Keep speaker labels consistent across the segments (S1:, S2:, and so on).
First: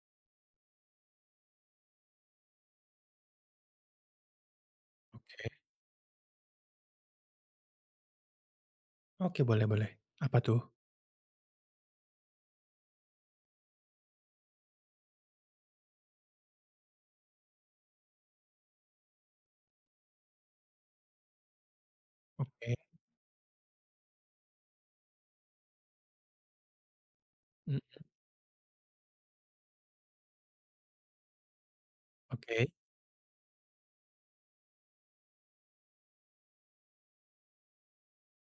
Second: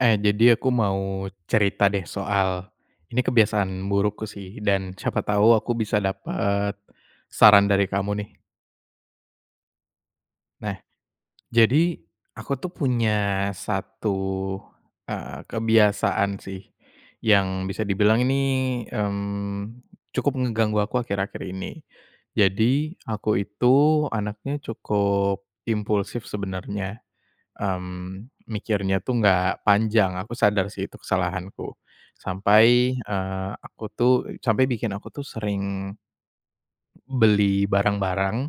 S1: Eh, jadi aku mau cerita deh soal, ini kebiasaan burukku sih dan siapa
S2: Oke.
S1: tahu aku bisa dapat, saran dari kamu nih.
S2: Oke boleh boleh, apa tuh?
S1: Nah, jadi aku tuh punya 1, eee, kebiasaan sih, yang bisa dibilang ini, mmm, cukup ngeganggu aku akhir-akhir ini,
S2: Oke.
S1: jadi aku itu anaknya cukup, impulsif sebenarnya,
S2: Mhm.
S1: mmm, mikirnya tuh nggak panjang, aku sadar sih itu kesalahanku,
S2: Oke.
S1: sampai, eee, aku tuh sampai bikin aku tuh sering beli barang-barang,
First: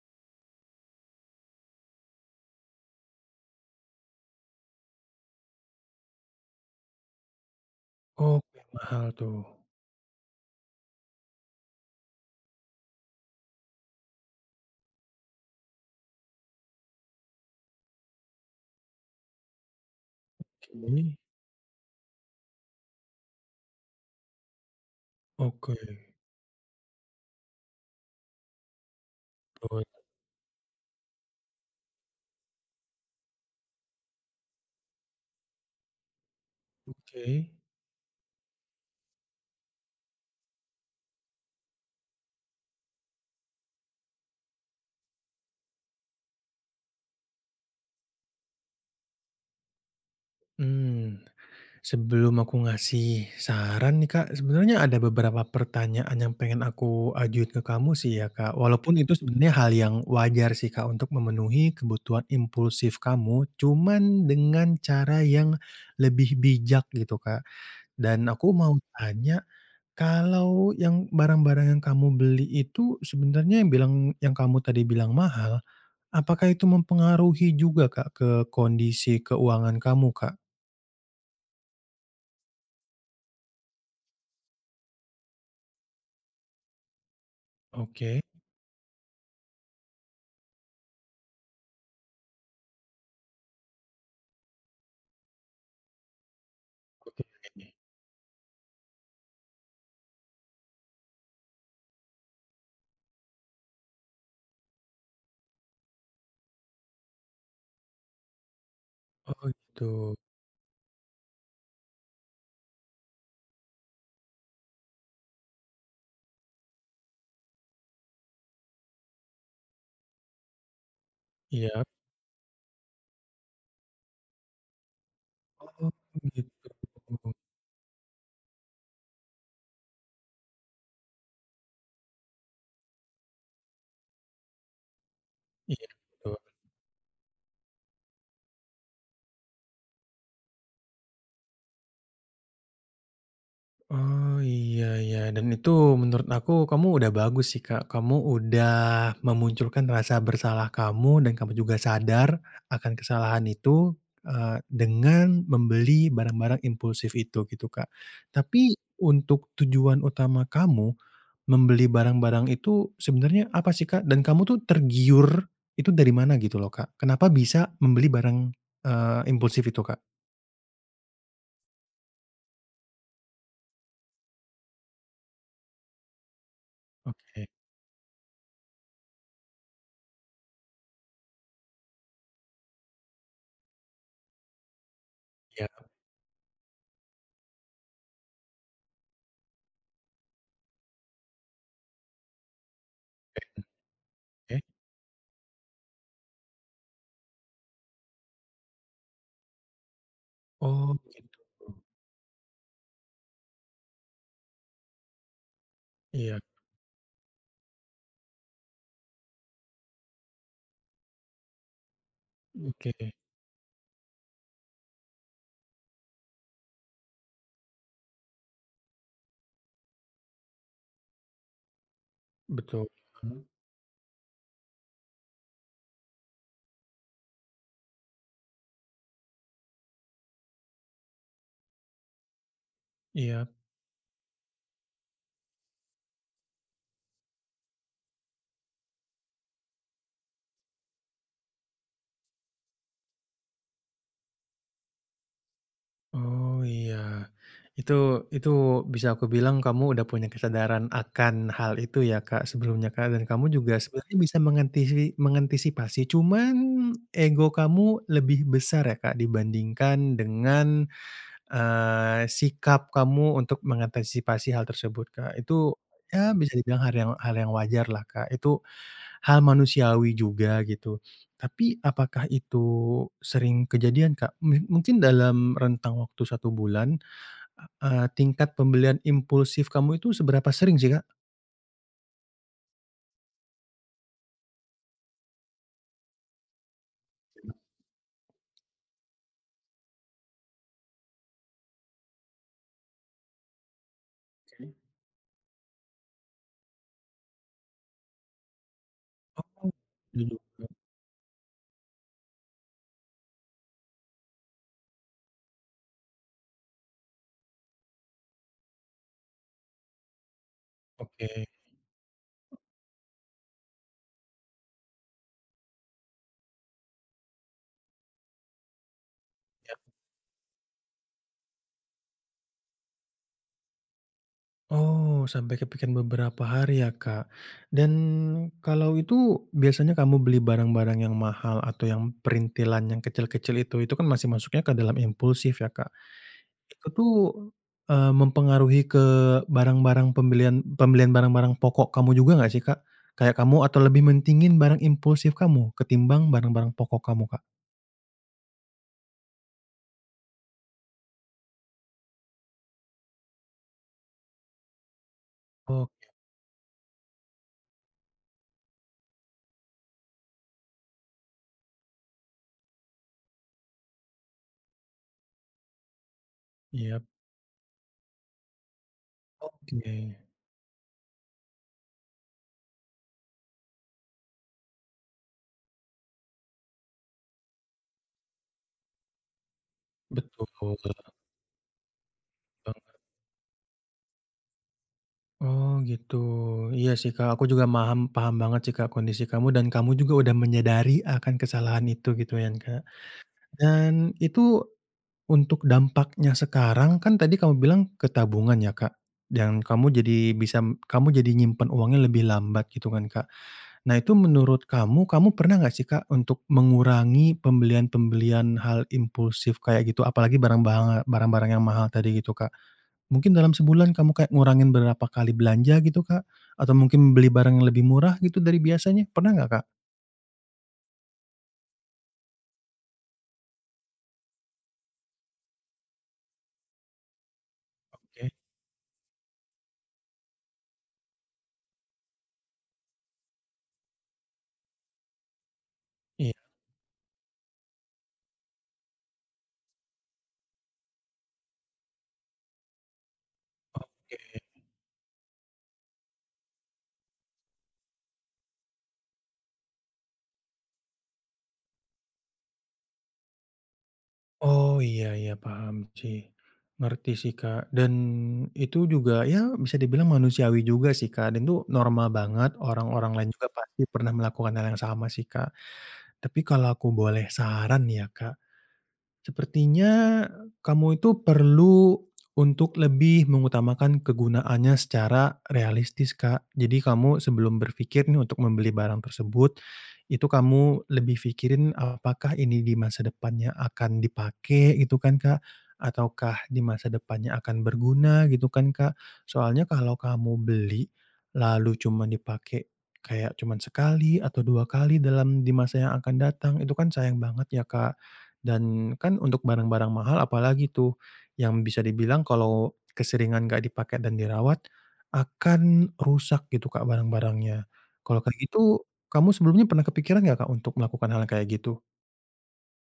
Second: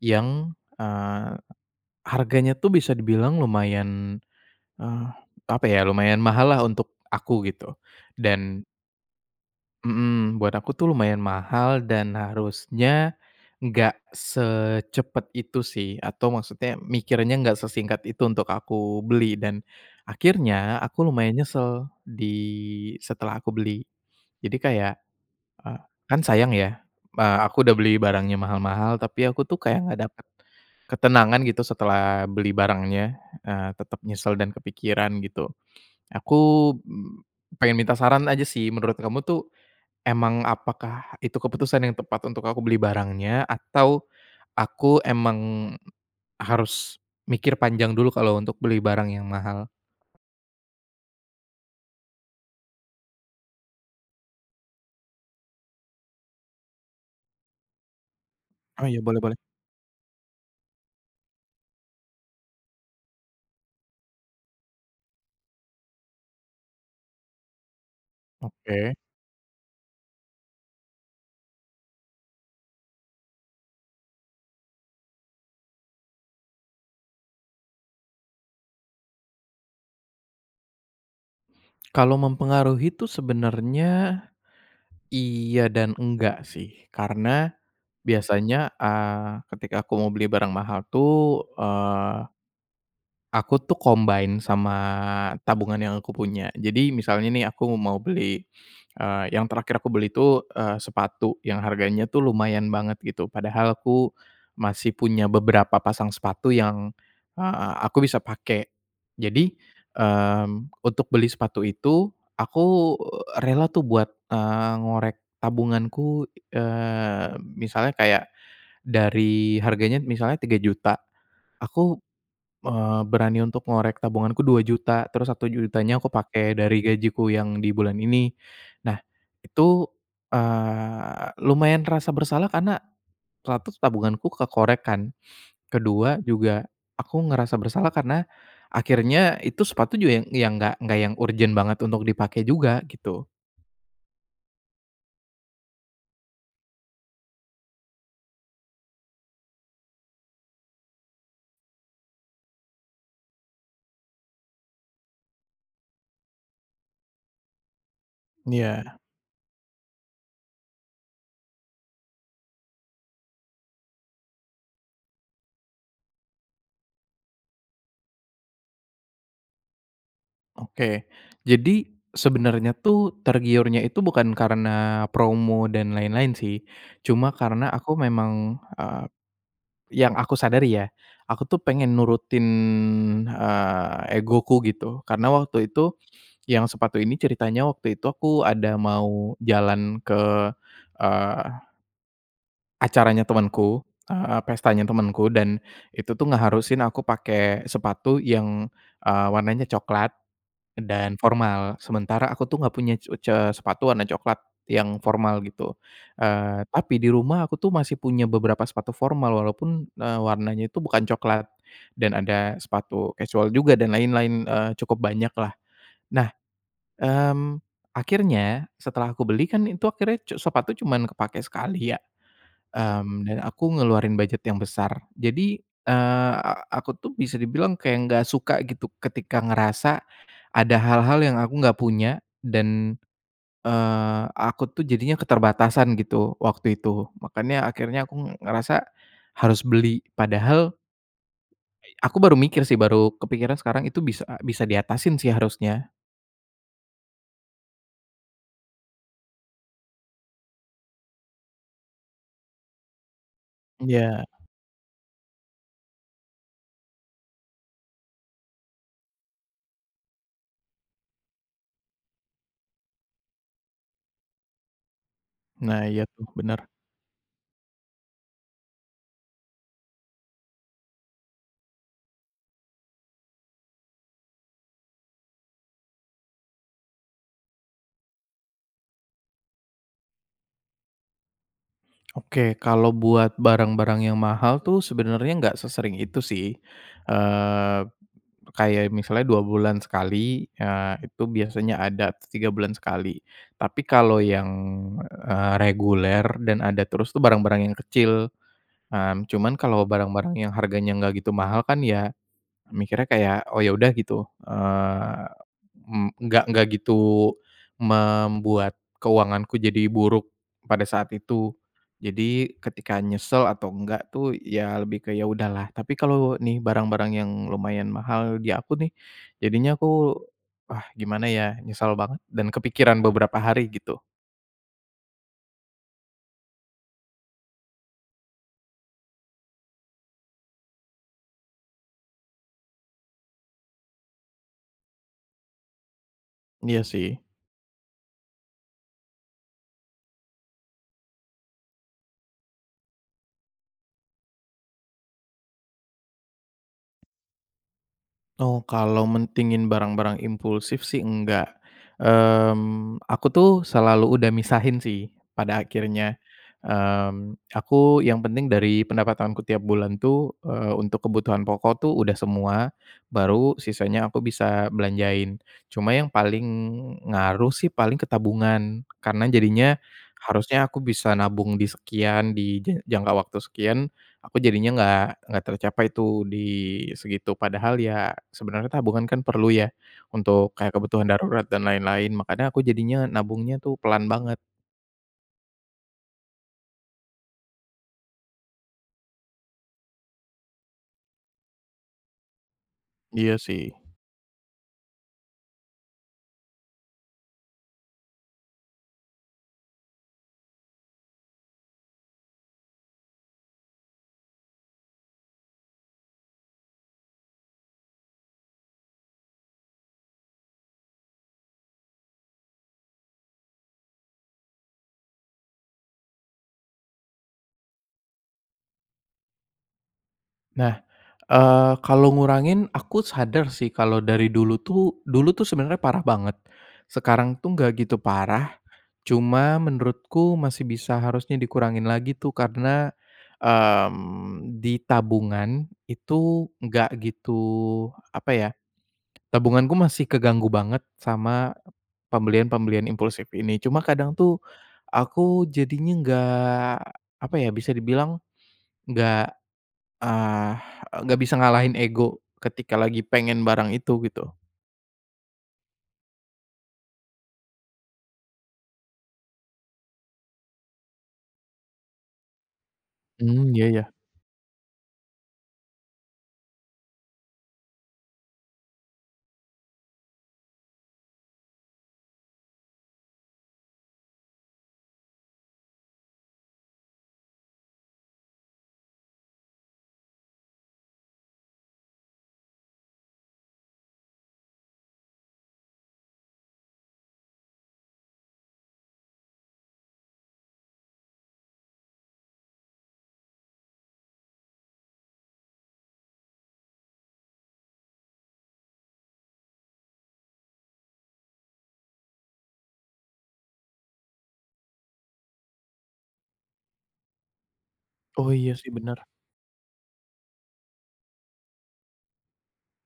S1: yang, eee, harganya tuh bisa dibilang lumayan, eee, apa ya lumayan mahal lah untuk aku gitu
S2: Oke,
S1: dan
S2: mahal tuh.
S1: Mhm, buat aku tuh lumayan mahal dan harusnya, nggak secepat itu sih atau maksudnya mikirnya nggak sesingkat itu untuk aku beli dan, akhirnya aku
S2: Oke.
S1: lumayan nyesel di setelah aku beli, jadi kayak, eee,
S2: Oke.
S1: kan sayang ya, a aku udah beli barangnya mahal-mahal tapi aku tuh kayak nggak
S2: [unintelligible]
S1: dapat, ketenangan gitu setelah beli barangnya, eee, tetap nyesel dan kepikiran gitu, aku,
S2: Oke.
S1: pengen minta saran aja sih menurut kamu tuh, emang apakah itu keputusan yang tepat untuk aku beli barangnya atau, aku emang, harus mikir panjang dulu kalau untuk beli barang yang mahal?
S2: Mmm, sebelum aku ngasih saran nih Kak, sebenarnya ada beberapa pertanyaan yang pengen aku ajuin ke kamu sih ya Kak
S1: Oh,
S2: walaupun
S1: iya
S2: itu
S1: boleh-boleh.
S2: sebenarnya hal yang wajar sih Kak untuk memenuhi kebutuhan impulsif kamu, cuman dengan cara yang lebih bijak gitu Kak dan aku mau
S1: Oke.
S2: tanya, kalau yang barang-barang yang kamu beli itu sebenarnya yang bilang yang kamu tadi bilang mahal, apakah itu mempengaruhi juga Kak ke kondisi keuangan kamu, Kak?
S1: Kalau mempengaruhi tuh sebenarnya iya dan enggak sih karena
S2: Oke.
S1: biasanya, eee, ketika aku mau beli barang mahal tuh, eee aku tuh combine sama tabungan yang aku punya. Jadi,
S2: Oke
S1: misalnya nih
S2: menarik nih.
S1: aku mau beli, eee yang terakhir aku beli itu, eee, sepatu yang harganya tuh lumayan banget gitu padahal aku masih punya beberapa pasang sepatu yang, eee, aku bisa pakai.
S2: Oh,
S1: Jadi,
S2: gitu.
S1: mmm, untuk beli sepatu itu, aku, rela tuh buat, eee, ngorek tabunganku, eee, misalnya kayak dari harganya misalnya Rp3.000.000,
S2: Iya.
S1: aku, eee, berani untuk ngorek tabunganku Rp2.000.000, terus satu
S2: Oh,
S1: jutanya aku pakai
S2: begitu.
S1: dari gajiku yang di bulan ini. Nah, itu, eee, lumayan terasa bersalah karena, 1, tabunganku kekoreh kan,
S2: Iya,
S1: ke-2
S2: betul.
S1: juga aku ngerasa bersalah karena akhirnya itu sepatu juga yang yang enggak enggak yang urgen banget untuk dipakai juga gitu.
S2: Oh, iya iya dan itu menurut aku, kamu udah bagus sih Kak. Kamu udah memunculkan rasa bersalah kamu dan kamu juga sadar akan kesalahan itu, eee, dengan membeli barang-barang impulsif itu gitu Kak, tapi
S1: Iya.
S2: untuk tujuan utama kamu membeli barang-barang itu sebenarnya apa sih, Kak? Dan kamu itu tergiur itu dari mana gitu loh, Kak? Kenapa bisa membeli barang, eee, impulsif itu, Kak?
S1: Oke. Jadi sebenarnya tuh tergiurnya itu bukan karena promo dan lain-lain sih, cuma
S2: Oke.
S1: karena aku memang, eee yang aku sadari ya, aku tuh pengen nurutin, eee, egoku gitu karena waktu
S2: Iya.
S1: itu yang sepatu ini ceritanya waktu itu aku ada mau jalan ke, eee acaranya
S2: [unintelligible]
S1: temenku, eee,
S2: oke.
S1: pestanya temenku dan itu tuh ngeharusin aku pakai sepatu yang, eee, warnanya cokelat,
S2: Oh,
S1: dan
S2: begitu.
S1: formal, sementara aku tuh enggak punya c e ce sepatu warna cokelat yang formal gitu,
S2: Iya.
S1: eee, tapi di rumah aku tuh masih punya beberapa sepatu formal, walaupun, eee, warnanya itu bukan cokelat dan ada sepatu
S2: Oke.
S1: kasual juga dan lain-lain, eee, cukup banyaklah. Nah, mmm, akhirnya setelah aku beli kan itu akhirnya cu sepatu cuman kepakai sekali ya,
S2: Betul.
S1: mmm, dan
S2: Hmm.
S1: aku ngeluarin bujet yang besar. Jadi, eee, a aku tuh bisa dibilang kayak enggak suka gitu ketika ngerasa ada hal-hal yang aku gak punya dan,
S2: Iya.
S1: eee, aku tuh jadinya keterbatasan gitu, waktu itu, makanya akhirnya aku ng ngerasa harus beli padahal aku baru mikir sih baru kepikiran sekarang itu bisa a bisa diatasin sih harusnya.
S2: Oh, iya. Itu itu bisa aku bilang kamu sudah punya kesadaran akan hal itu ya Kak sebelumnya Kak, dan kamu juga sebenarnya
S1: Iya.
S2: bisa mengantisi mengantisipasi, cuman ego kamu lebih besar ya Kak dibandingkan dengan, eee, sikap kamu untuk mengantisipasi hal tersebut Kak. Itu,
S1: Nah, iya tuh
S2: ya bisa
S1: benar.
S2: dibilang har yang hal yang wajarlah Kak, itu hal manusiawi juga gitu, tapi apakah itu sering kejadian Kak? Meh mungkin dalam rentang waktu 1 bulan, eee, tingkat pembelian impulsif kamu itu seberapa sering sih, Kak?
S1: Oke. Kalau buat barang-barang yang mahal tuh sebenarnya enggak sesering itu sih, eee, kayak misalnya 2 bulan sekali, eee, itu biasanya ada atau 3 bulan sekali, tapi kalau yang,
S2: Hmm.
S1: eee, reguler dan ada terus tuh barang-barang yang kecil, mmm, cuman
S2: Oh,
S1: kalau barang-barang
S2: beli
S1: yang
S2: juga.
S1: harganya enggak gitu mahal kan ya mikirnya kayak, "Oh, ya udah." Gitu, eee, mmm, enggak enggak gitu membuat keuanganku jadi buruk pada saat
S2: Oke.
S1: itu. Jadi, ketika nyesel atau enggak tuh, ya lebih ke, "Ya udahlah," tapi kalau nih barang-barang yang lumayan mahal di aku nih,
S2: Iya.
S1: jadinya aku, "Ah, gimana, ya?" Nyesel banget dan kepikiran beberapa hari gitu.
S2: Oh, sampai ke pikiran beberapa hari ya Kak dan kalau itu biasanya kamu beli barang-barang yang mahal atau yang printilan yang kecil-kecil itu, itu kan masih masuknya ke dalam impulsif ya Kak,
S1: Iya
S2: itu tuh,
S1: sih.
S2: eee, mempengaruhi ke barang-barang pembelian pembelian barang-barang pokok kamu juga enggak sih, Kak? Kayak kamu atau lebih mentingin barang impulsif kamu ketimbang barang-barang pokok kamu Kak?
S1: Oh, kalau mentingin barang-barang impulsif sih enggak, mmm, aku tuh selalu udah misahin sih pada
S2: Oke.
S1: akhirnya, mmm, aku yang penting dari pendapatanku tiap bulan tuh, eee, untuk kebutuhan pokok tuh udah semua, baru sisanya aku bisa belanjain. Cuma yang paling
S2: Iya.
S1: ngaruh sih paling ke tabungan karena jadinya
S2: Oke.
S1: harusnya aku bisa nabung di sekian, di je jangka waktu sekian, aku jadinya enggak enggak tercapai tuh di segitu. Padahal ya sebenarnya tabungan kan perlu ya
S2: Betul.
S1: untuk kayak kebutuhan darurat dan lain-lain makanya aku
S2: Banget.
S1: jadinya nabungnya tuh pelan banget.
S2: Oh gitu. Iya sih Kak. Aku juga maham paham banget sih Kak kondisi kamu dan kamu juga udah menyadari akan kesalahan itu gitu kan Kak,
S1: Iya sih.
S2: dan itu untuk dampaknya sekarang, kan tadi kamu bilang ke tabungan ya Kak dan kamu jadi bisa m kamu jadi nyimpen uangnya lebih lambat gitu kan Kak. Nah, itu menurut kamu, kamu pernah enggak sih Kak untuk mengurangi pembelian-pemblian hal impulsif kayak, gitu? Apalagi barang banga barang-barang yang mahal tadi gitu Kak. Mungkin dalam sebulan kamu kayak ngurangin berapa kali belanja gitu, Kak? Atau mungkin beli barang yang lebih murah gitu dari biasanya? Pernah enggak, Kak?
S1: Nah, eee, kalau ngurangin, aku sadar sih kalau dari dulu tuh dulu tuh sebenarnya parah banget, sekarang tuh enggak gitu
S2: Oke.
S1: parah. Cuma menurutku masih bisa harusnya dikurangin lagi tuh karena, mmm, di tabungan
S2: Iya.
S1: itu enggak gitu, apa ya, tabunganku masih keganggu banget sama pembelian-pembelian impulsif ini. Cuma kadang
S2: Oke.
S1: tuh aku jadinya enggak, apa ya, bisa dibilang enggak, ah, enggak bisa ngalahin ego ketika lagi pengen barang itu gitu.
S2: Oh, iya iya paham cih. Ngerti sih Kak dan itu juga, ya bisa dibilang manusiawi juga sih Kak dan itu normal banget, orang-orang lain juga
S1: Mmm, iya
S2: pasti
S1: iya.
S2: pernah melakukan hal yang sama sih Kak, tapi kalau aku boleh saran nih ya Kak, sepertinya kamu itu perlu untuk lebih mengutamakan kegunaannya secara realistis Kak. Jadi, kamu sebelum berfikir nih untuk membeli barang tersebut, itu kamu lebih fikirin, "Apakah ini di masa depannya akan dipakai?" Gitu kan Kak ataukah, "di masa depannya akan berguna?" Gitu kan Kak. Soalnya kalau kamu beli lalu cuman dipakai kayak cuma sekali atau dua kali dalam di masa yang akan datang, itu kan sayang banget ya Kak dan kan untuk barang-barang mahal apalagi tuh, yang bisa dibilang kalau keseringan enggak dipake dan dirawat akan rusak gitu kak barang-barangnya. Kalau
S1: Oh,
S2: kayak
S1: iya sih
S2: gitu,
S1: benar.
S2: kamu sebelumnya pernah kepikiran enggak Kak untuk melakukan hal yang kayak gitu?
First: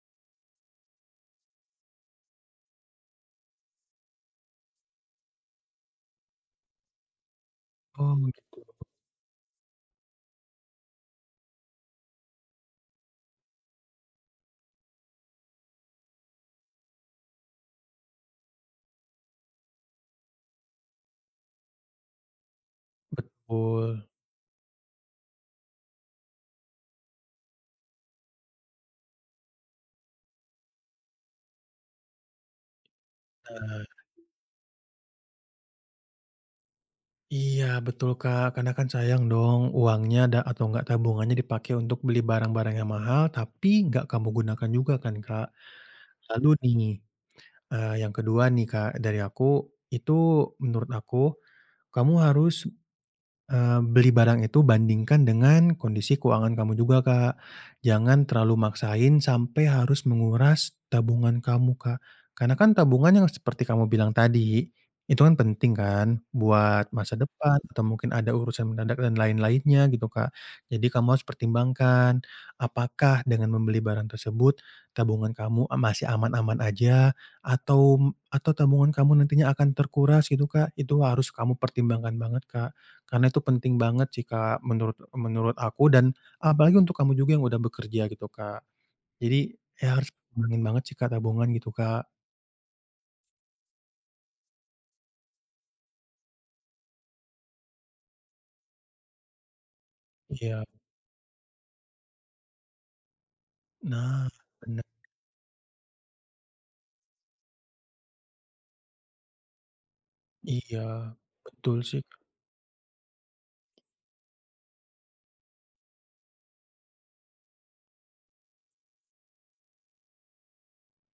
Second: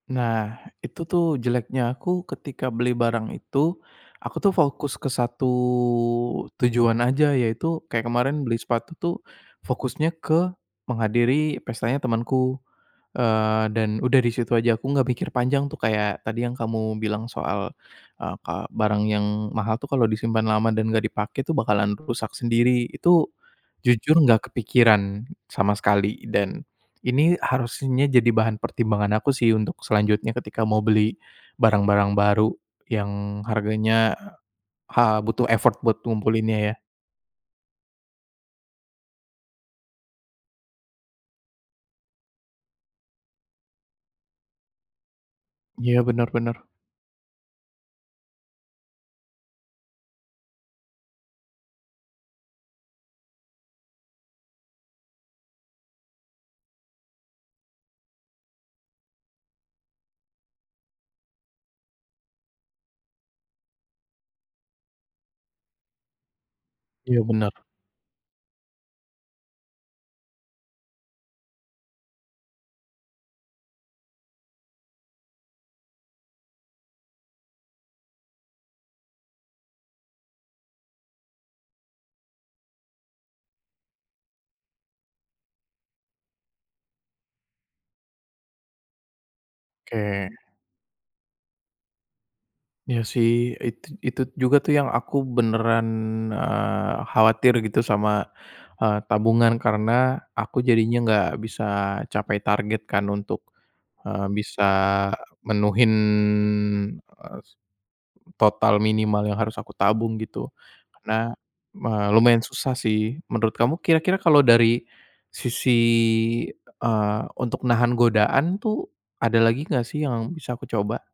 S1: Nah, itu tuh jeleknya aku. Ketika beli barang itu, aku tuh fokus ke 1 tujuan aja, yaitu kayak
S2: Oh,
S1: kemarin beli
S2: gitu.
S1: sepatu tuh fokusnya ke menghadiri pestanya temanku, eee, dan udah di situ aja, aku enggak mikir panjang tuh kayak tadi yang kamu bilang soal, eee, ka barang yang mahal tuh kalau disimpan lama dan enggak dipakai tuh bakalan rusak sendiri. Itu
S2: Betul.
S1: jujur enggak kepikiran sama sekali dan ini harusnya jadi bahan pertimbangan aku sih untuk selanjutnya ketika mau beli barang-barang baru yang
S2: Benar.
S1: harganya, eee, ha butuh effort buat kumpulinnya, ya.
S2: Iya betul Kak karena kan sayang dong uangnya da atau enggak tabungannya dipakai untuk beli barang-barang yang mahal, tapi enggak kamu gunakan juga kan Kak.
S1: Iya benar
S2: Lalu
S1: benar.
S2: nih, eee, yang ke-2 nih Kak, dari aku, itu menurut aku, kamu harus, eee, beli barang itu bandingkan dengan kondisi keuangan kamu juga Kak. Jangan terlalu maksain sampai harus menguras tabungan kamu Kak, karena kan tabungan yang seperti kamu bilang tadi, itu kan penting kan buat masa
S1: Iya benar.
S2: depan atau mungkin ada urusan mendadak dan lain-lainnya gitu Kak. Jadi, kamu harus pertimbangkan. Apakah dengan membeli barang tersebut tabungan kamu a masih aman-aman aja atau m atau tabungan kamu nantinya akan terkuras gitu Kak, itu harus kamu pertimbangkan banget Kak, karna itu penting banget sih Kak menurut menurut aku dan apalagi untuk kamu juga yang udah bekerja gitu Kak. Jadi, iya harus
S1: Oke.
S2: dingin banget sih Kak tabungan gitu Kak.
S1: Iya sih. Itu itu juga tuh yang aku beneran, eee, khawatir gitu sama, eee, tabungan karena aku
S2: Iya.
S1: jadinya enggak bisa capai target kan untuk, eee,
S2: Nah,
S1: bisa
S2: benar.
S1: menuhin, eh s total minimal yang harus aku tabung gitu,
S2: Iya,
S1: karena
S2: betul
S1: me
S2: sih.
S1: lumayan susah sih. Menurut kamu, kira-kira kalau dari sisi, eee, untuk nahan godaan tuh ada lagi enggak sih yang bisa aku coba?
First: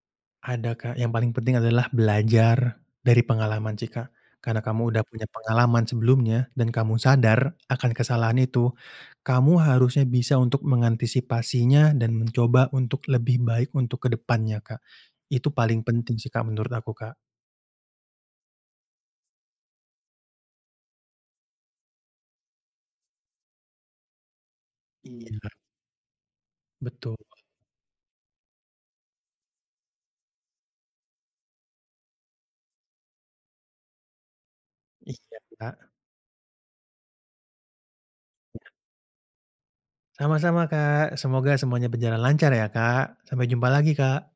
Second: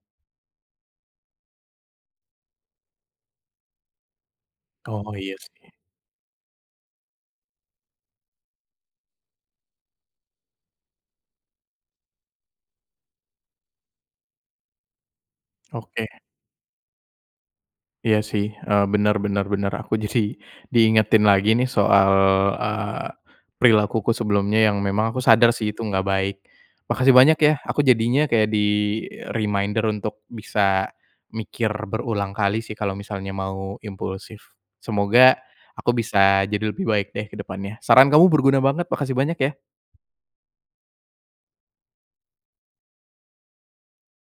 S2: Ada Kak. Yang paling penting adalah belajar dari pengalaman sih Kak karena kamu sudah
S1: Oh,
S2: punya
S1: iya sih.
S2: pengalaman sebelumnya dan kamu sadar akan kesalahan itu, kamu harusnya bisa untuk mengantisipasinya dan mencoba untuk lebih baik untuk ke depannya Kak. Itu paling
S1: Oke.
S2: penting sih Kak, menurut aku Kak.
S1: Iya sih. Eee, benar benar benar. Aku jadi diingetin lagi nih soal, eee, perilakuku sebelumnya yang memang aku
S2: Iya.
S1: sadar sih itu enggak baik. Makasih
S2: Betul.
S1: banyak ya. Aku jadinya kayak di-reminder untuk bisa mikir berulang kali sih kalau misalnya mau impulsif. Semoga
S2: Iya Kak.
S1: aku bisa jadi lebih baik deh ke depannya. Saran kamu berguna
S2: Iya.
S1: banget. Makasih banyak ya.
S2: Sama-sama Kak. Semoga semuanya berjalan lancar ya Kak. Sampai jumpa lagi Kak.